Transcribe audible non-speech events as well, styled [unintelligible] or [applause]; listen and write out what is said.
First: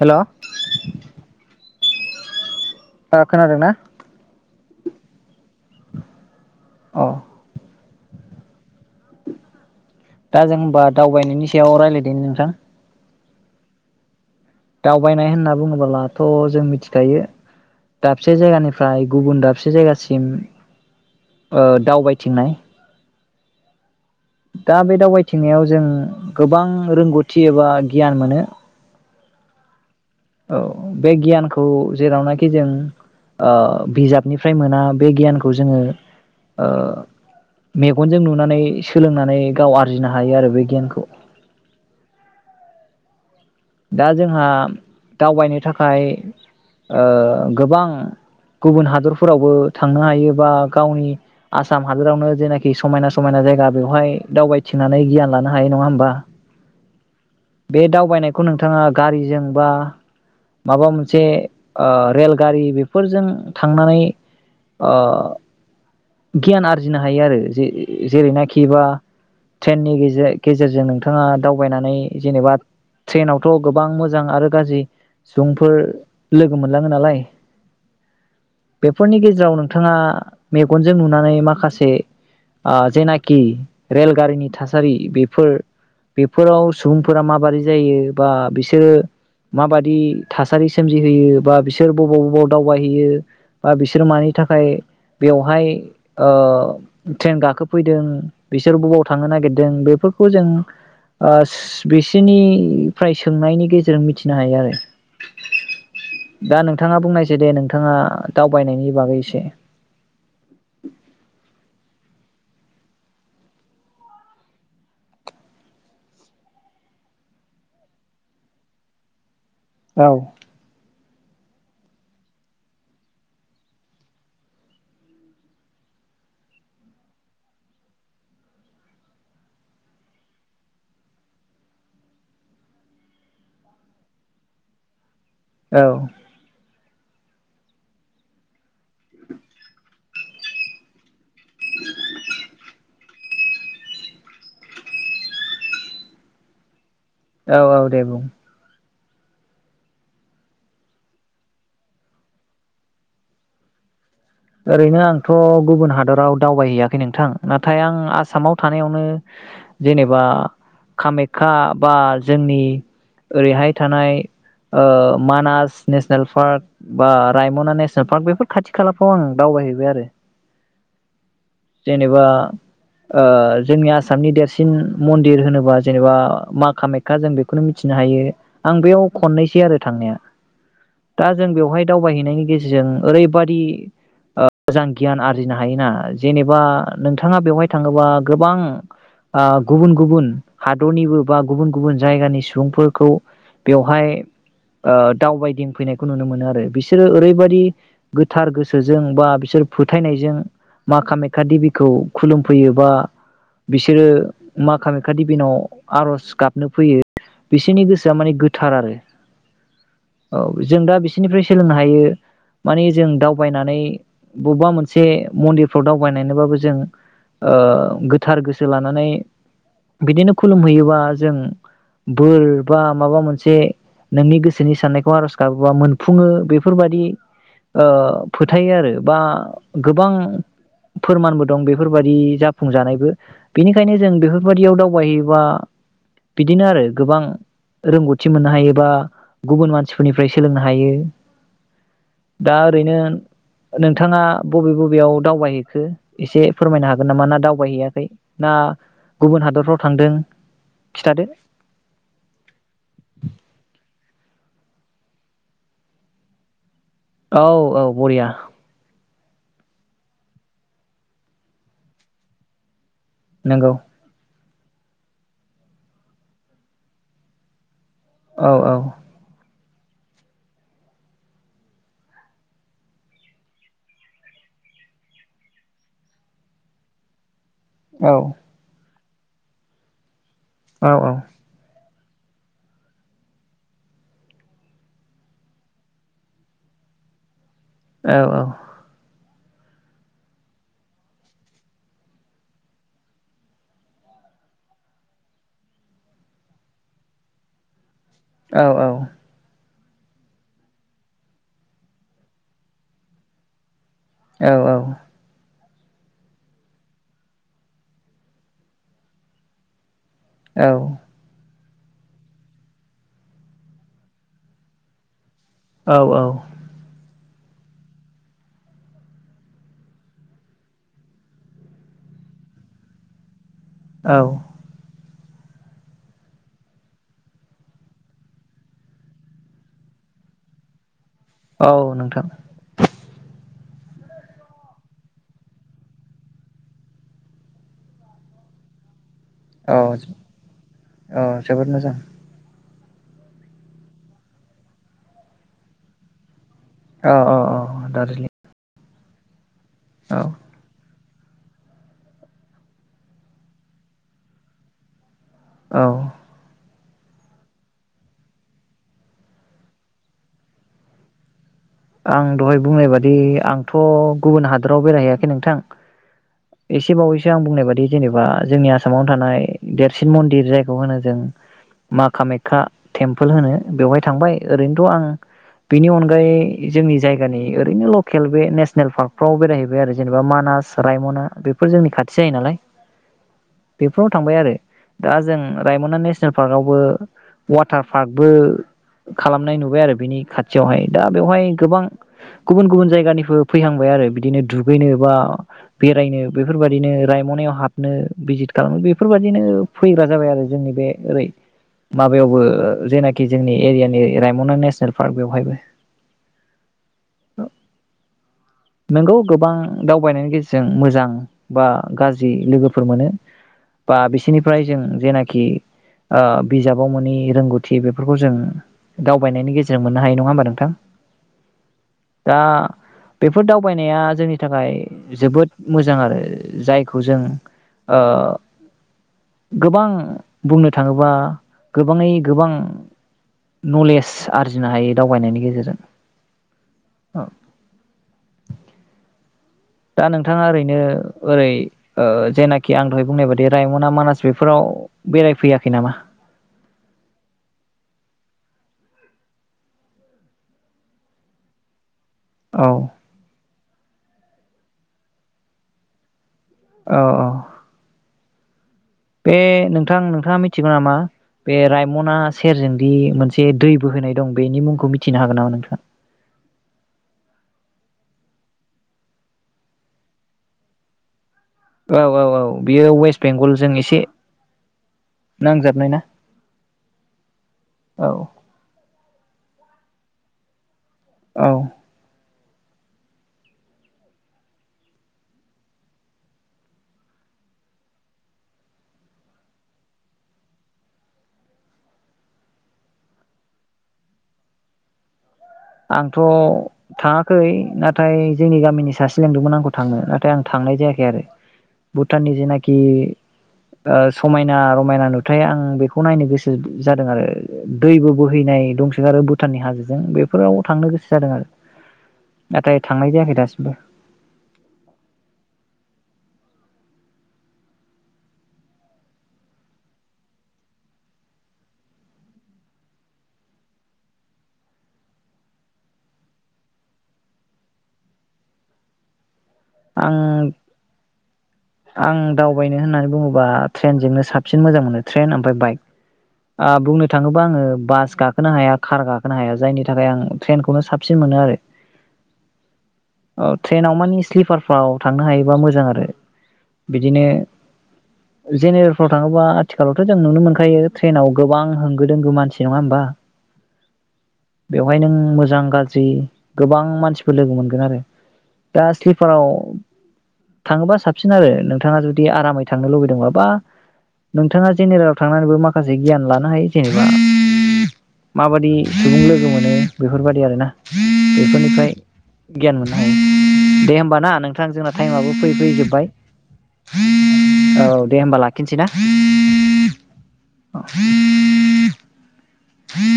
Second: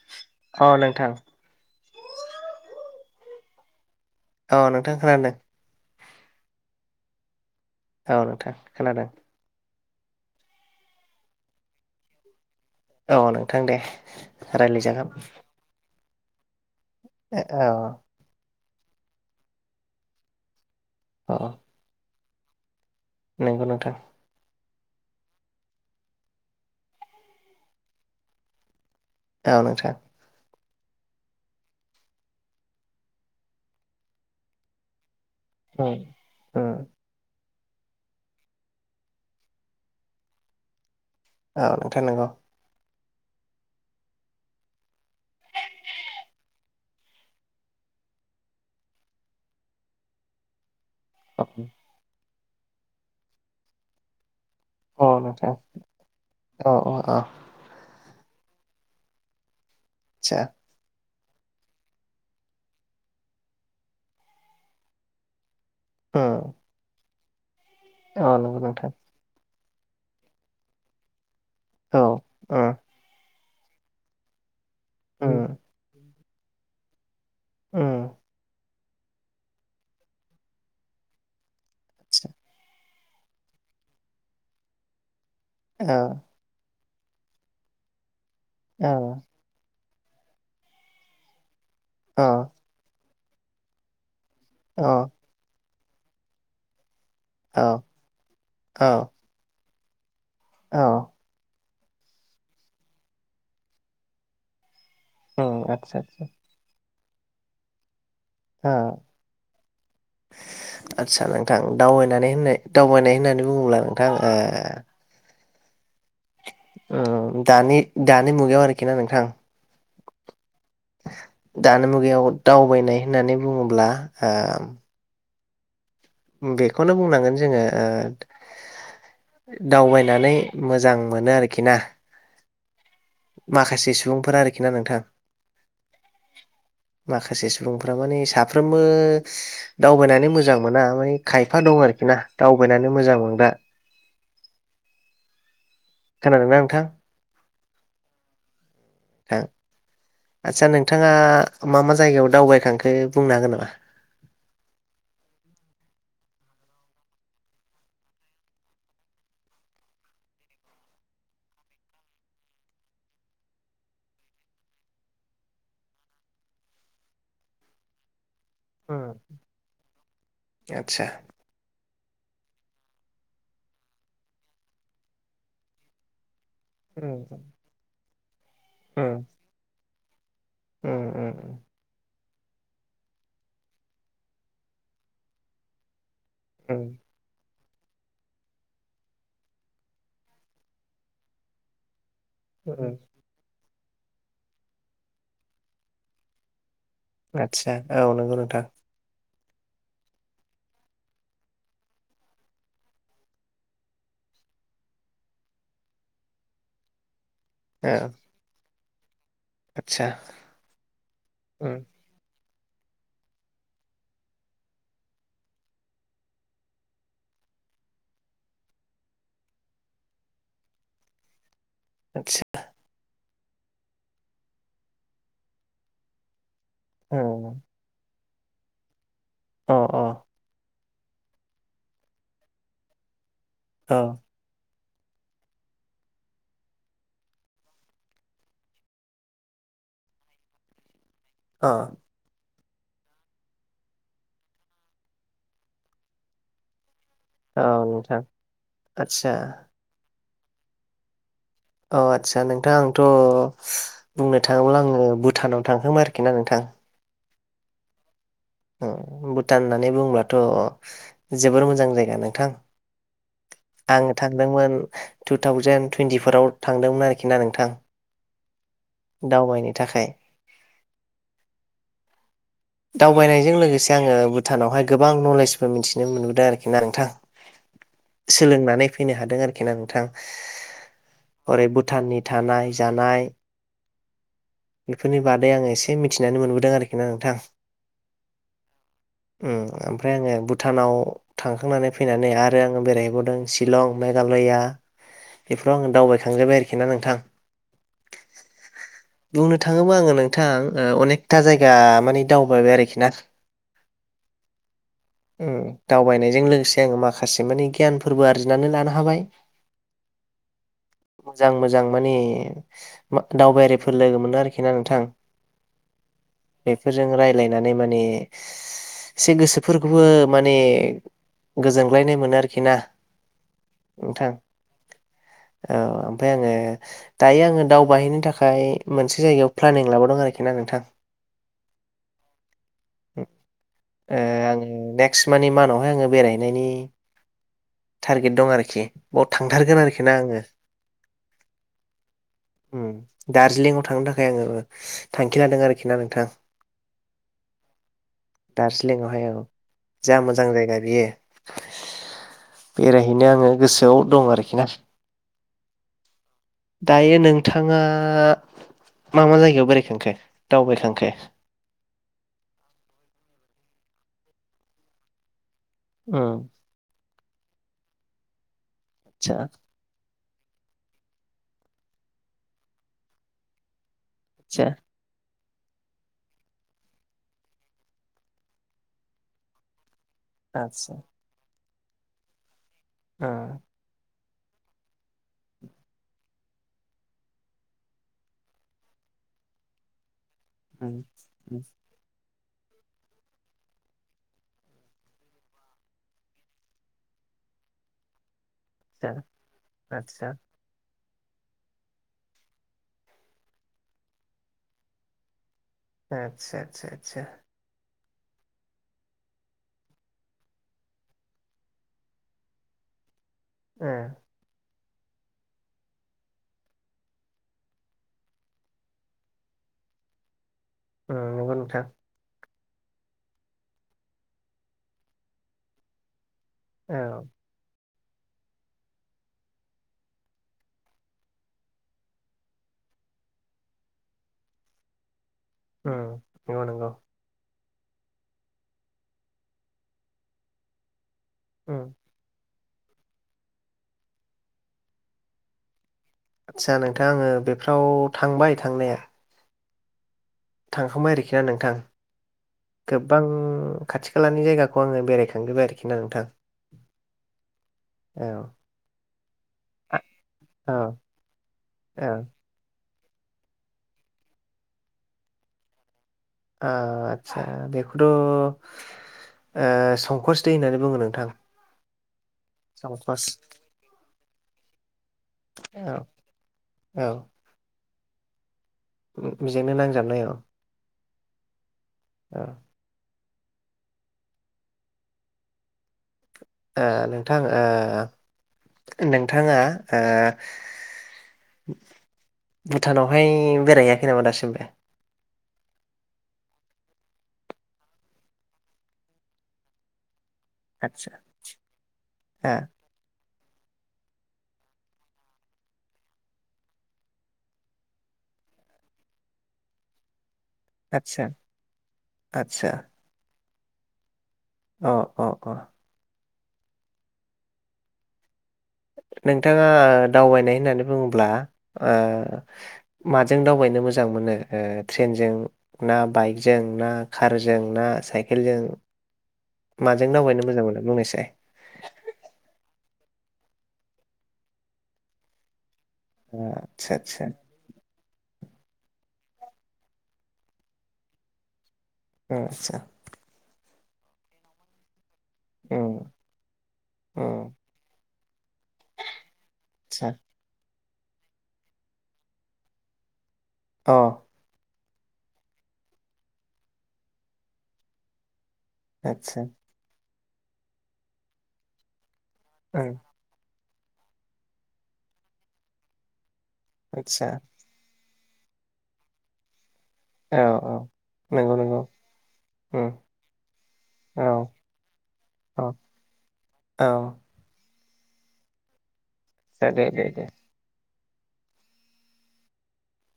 हेल' अ नोंथां ओ खोनादोंना? औ नोंथां खोनादों। अ। औ नोंथां खोनादों। दा जों होमबा दावबायनायनि सायाव रायलायदोनि नोंथां। औ नोंथां दे। रायज्लायजागोन दावबायनाय होनना बुङोबोला थ' जों मिथि खायो औ दाबसे जायगानिफ्रा फ्राय गुबुन दाबसे जायगासिम औ ओ दावबाय चिनाय नंगौ नोंथां। दा बे दावबायथिंनायाव जों गोबां रोंगौथि एबा गियान मोनो। औ नोंथां। औ बे गियानखौ जेरावनाखि जों बिजाबनिफ्राय मोना बे गियानखौ खौ जोंङो उम ओ उम मेगनजों नुनानै सोलोंनानै गाव आरजिनो हायो आरो बे गियानखौ। औ नोंथां नंगौ। दा जोंहा दावबायनो थाखाय ओ गोबां गुबुन हादरफोरावबो थांनो हायो बा गावनि अ आसाम हादोरावनो जेना खि समायना समायना जायगा बेवहाय दावबाय थंनानै गियान लानो नोंथां हायो नङा होमबा अ अ बे दाउ [unintelligible] खौ नोंथाङा गारिजों बा आदसा माबा मोनसे जे ओ रेलगारि बेफोरजों थांनानै ओ उम गियान आरजिना हायो आरो जे जेरि औ ना नंगौ खिबा नोंथां ट्रेननि गेजे-गेजेरजों नोंथाङा दावबायनानै औ जेनेबा उम ट्रेनाव ट' गोबां मोजां आरो गाज्रि उम सुबुंफोर लोगो मोनलाङो नालाय ओ बेफोरनि गेजेराव नोंथाङा गनजों नुनानै माखासे आदसा जेनाखि रेलगारिनि थासारि फोर औ बेफोराव सुबुंफोरा माबोरै जायो बा औ बिसोरो माबादि दि थासारि सोमजि होयो बा बिसोर बिसोर औ बबाव बबाव दावबायहैयो बा बिसोरो मानि नि थाखाय औ फ्राय ओ ट्रेन औ गाखोफैदों बिसोर औ बबाव थांनो नागिरदों बे खौ जों औ बिसोरनिफ्राय सोंनायनि गेजेरजों मिथिनो हायो आरो ओ आतसा-आतसा दा नोंथाङा बुंनायसै दे नोंथाङा दावबायनायनि बागै एसे। आदसा नोंथां दावबायनानै होननाय दावबायनाय होननानै बुङोब्ला नोंथां ओ दानि दानि मुगायाव आरोखि ना नोंथां औ। दानि मुगायाव दावबायनाय होननानै बुङोब्ला ओ बेखौनो बुंनांगोन जोङो ओ दावबायनानै मोजां मोनो आरोखि ना माखासे सुबुंफोरा आरोखि ना नोंथां? औ। माखासे सुबुंफ्रा माने साफ्रोमबो दावबायनानै मोजां मोना मान खायफा दं आरोखि ना दावबायनानै मोजां मोनो दा खोनादोंना नोंथां? औ औ दे बुं। थां आस्सा नोंथाङा मा मा जायगायाव दावबायखांखो बुंनो हागोन नामा? ओरैनो आंथ' गुबुन हादराव दावबायहैयाखै नोंथां नाथाय आं आसामाव थानायावनो जेनेबा कामाख्या बा जोंनि ओरैहाय थानाय ओ मानास नेसनेल पार्क बा रायमना नेसनेल पार्क बेफोर खाथि खा। खौ उम आं दावबायहैबाय आरो। आतसा जेनेबा ओ जोंनि आसामनि देरसिन मन्दिर होनोबा जेनेबा मा खामेखा जों उम बेखौनो मिथिनो हायो आं बेयाव उम खननैसै आरो थांनाया। उम दा उम जों बेवहाय दावबायहैनायनि गेजेरजों ओरैबादि। ओ मोजां गियान आरजिनो हायोना। जेनेबा उम नोंथाङा बेवहाय। थाङोबा गोबां ओ गुबुन गुबुन हादरनिबो बा गुबुन गुबुन। जायगानि उम सुबुंफोरखौ। बेवहाय ओ दावबायदिंफैनायखौ नुनो मोनो आरो बिसो बिसोरो ओरैबायदि आदसा औ नंगौ गोथार नोंथां गोसो बा बिसोर फोथायनायजों मा कामेख्या दिबिखौ खुलुमफैयो बा बिसोरो मा कामाखख्या दिबिनाव आर'ज गाबनो फैयो। बिसोरनि औ गोसोआ माने गोथार आरो। आदसा औ जों दा बिसोरनिफ्राय उम सोलोंनो हायो। मानि जों दाउ। दावबायनानै बबेबा मोनसे मन्दिरफ्राव दावबायबाबो जों ओ गोथार गोसो लानानै बिदिनो खुलुमहैयोबा जों। बोर आदसा बा माबा मोन जे नोंनि गोसोनि साननायखौ आर'ज गाबोबा मोनफुङो बे। बेफोरबादि औ ओ फोथायो आरो बा अ गोबां फोरमानबो दं बेफोरबायाददि जाफुंजानायबो अ बेनिखायनो जों बेफोरबायदियाव दाउ दगबायायोबा बिदिनो आरो गोबां रोंगौथि मोननो हायोबा गुबुन मानसिफोरनिफ्राय सोलोंनो हायो। अ दा ओरैनो नोंथाङा बबे बबेयाव दावबायहैखो एसे फोरमायनो हागोन? हागोन नामा ना औ दावबायहैयाखै नोंथां ना आदसा गुबुन हादरफ्राव थांदों खिथादो अ आदसा नोंथां आंथ' बुंनो थाङोब्ला आङो भुटानाव थांखोम आरोखि ना नोंथां औ औ बरिया भुटान होननानै बुंब्लाथ' जोबोर मोजां जायगा नोंथां नोंगौ आङो थांदोंमोन टु थावजेन टुवनटिफराव थांदोंमोन आरोखि ना नोंथां औ औ दावबायनो थाखाय दावबायनायजों लोगोसे आङो भुटानावहाय गोबां नलेजबो मिथिनो मोनबोदों आरोखि ना नोंथां औ सोलोंनानै फैनो हादों आरोखि ना नोंथां औ औ हरै भुटाननि थानाय जानाय बेफोरनि बादै आं एसे मिथिनानै मोनबोदों आरोखि ना नोंथां औ औ ओमफ्राय आङो भुटानाव थांखांनानै फैनानै आरो आङो बेरायहैबावदों शिलं मेघालया बेफोराव आङो दावबायखांजोबबाय आरोखि ना नोंथां औ औ थाङोब्ला आङो नोंथां अनेकथा जायगा माने दावबायबाय आरोखि ना औ औ दावबायनायजों लोगोसे आङो माखासे मानि गियानफोरबो आरजिनानै लानो हाबाय औ मोजां मोजां मानिे दावबायारिफोर लोगो मोनो आरोखि ना नोंथां औ औ रायजलायनानै माने एसे गोसोफोरखौबो माने गोजोनग्लायनाय मोनो आरोखि ना औ नोंथां औ ओमफ्राय आङो दायो आङो दावबायहैनो थाखाय मोनसे जायगायाव प्लानिं लाबोावदों आरोखि ना नोंथां औ नोंथां ओ आङो नेक्स्ट मानि मानावहाय आङो बेरायहनायनि टारगेट दं आरोखि बाव औ थांथारगोन आरोखि ना आङो औ जोबोद मोजां ओम दार्जिलिंआव थांनो थाखाय आङो थांखि लादों आरोखि ना नोंथां अ औ औ दार्जिलिं दार्जिलिंआवहाय औ जा औ मोजां जायगा बियो बेरायहैनो आङो गोसोआव दं आरोखि ना औ दायो नोंथाङा मा मा जायगायाव बेरायखांखो दावबायखांखो आं दहाय बुंनाय बादि आंथ' गुबुन हादोराव बेरायहैयाखै नोंथां ओम सो आं बुंनाय बादि जेनेबा जोंनिया आसामाव थानाय देरसिन मन्दिर जायखौ होनो जों मा कामाखक्या थेमपल होनो बेहाय थांबाय आदसा ओरैनोथ' आं बेनि अनगायै जोंनि जायगानि ओरैनो लकेल बे नेसनेल पार्कफ्राव बेरायहैबाय आरो जेनेबा मानास आदसा रायमना बे फोर जोंनि खाथि जायो नालाय ओ बेेफ्राव थांबाय आरो दा जों रायमना नेसनेल पार्क आवबो वाटार पार्कबो खालामनाय नुबाय आरो बिनि खाथ थियावहाय दा बेवहाय आतसा उ गुबुन गुबुन जायगानिबो फैहांबाय आरो बिदिनो दुगैनो बा बेरायनो बेफोरबायदिनो रायम'नायाव हाबनो भिजिट खालामो बेफोरबायदिनो फैग्रा आतसा जाबाय आरो जोंनि बे ओरै माबायावबो ओ जेनाखि जोंनि एरियानि रायमना नेसनेल पार्क बेवहायबो आतसा आतसा आतसा नंगौ गोबां दावबायनायनि गेजेरजों मोजां बा गाज्रि लोगोफोर मोनो । ओ बा बिसोरनिफ्राय जों जेनाखि ओ बिजाबाव मोनि रोंगौथि बेफोरखौ जों दावबायनायनि गेजेरजों मोननो हायो नङा होमबा नोंथां? औ नंगौ नोंथां। आ बेफोर दावबायनाया जोंनि थाखाय जोबोद मोजां आरो जायखौ जों औ ओ गोबां बुंनो थाङोबा गोबाङै गोबां नलेज आरजिनो हायो दावबायनायनि गे जेरजों उम नंगौ नंगौ दा नोंथाङा ओरैनो ओरै उम ओ जेनाख खि आं दहाय बुंनाय बायदि रायमना मानास बेफोराव बेरायफैयाखै नामा? आदसा नोंथां आङो बेफ्राव थांबाय थांनाया थांखांबाय आरोखि ना नोंथां औ । गोबां खाथि खालानि जायगाखौ आङो बेरायखांजोब्बाय आरोखि ना नोंथां । औ औ बे नोंथां आ- नोंथाङा मिथिगौ औ नामा बे औ रायमना सेरजों दि मोनसे दै बो होनाय दं बेनि मुंखौ मिथिनो हागोन नामा नोंथाङा? आ आतसा बेखौथ' ओ संकस दै होननानै बुङो नोंथां । औ औ औ बेयो वेस्ट बेंगलजों एसे नांजाबनाय ना? औ औ उ बेजोंनो नांजाबनाय औ औ औ ओ नोंथां ओ नोंथाङा ओ भुटानावहाय बेरायहैाखै नामा दासिमबो? आंथ' थाङाखै नाथाय जोंनि गामिनि सासे लेंदोंमोन आंखौ थांनो नाथ थाय आं थांनाय जायाखै आतसा आरो भुटाननि आ जेनाखि समायना रमायना नुथाय आं बेखौ नायनो गोसो जादों आरो दैबो बोहैनाय दंसोगारो आरो भुटाननि हाजोजों बे बेफोराव थांनो गोसो आतसा जादों आरो आदसा नाथाय थांनाय जायाखै दासिमबो बा अ अ अ नोंथाङा दावबायनाय होननानै बुङोब्ला माजों दावबायनो मोजां मोनो ट्रेनजों ना बाइकजों ना कारजों ना साइकेलजों माजों दावबायनो आं मोजां मोनो बुंनायसाय? आं दावबायनो होननानै बुङोबा बा ट्रेनजोंनो साबसिन मोजां मोनो ट्रेन ओमफ्राय बाइक ओ आतसा बुंनो आतसा थाङोबा आङो बास गाखो गाखोनो हाया कार गाखोनो हाया जायनि थाखाय आं ट्रेनखौनो साबसिन मोनो आरो आतसा औ ट्रेनाव माने स्लिपार आव थांनो हायोबा मोजां उम आरो बिदिनो उम जेनेरेलफ्राव थाङोबा आथिखालावथ' आतसा जों नुनो मोनखायो ट्रेनाव गोबां होंगो दोंगो मानसि नङा होमबा औ बेवहाय नों मोजां गाज्रि गोबां मानसिफोर लोगो मोनगोन आरो दा [unintelligible] आतसा फोराव थाङोबा साबसिन आरो नोंथाङा जुदि आरामै उम थांनो लुबैदोंबा बा नोंथाङा जेनेरेलाव थांनानैबो माखासे गियान लानो नाय जेनेबा [inaudible] आतसा माबायदि [inaudible] सुबुं लोगो मोनो बेफोर औ बायदि आरोना औ नंगौ बेफोर नंगौ निफ्राय गियान उम मोननो हायो दे होम औ ना नोंथां जोंना [inaudible] टाइमाबो फैयै औ फैयै जोबबाय औ [inaudible] [inaudible] औ दे होमबा लाखिनोसै ना? दे दे दे। [unintelligible]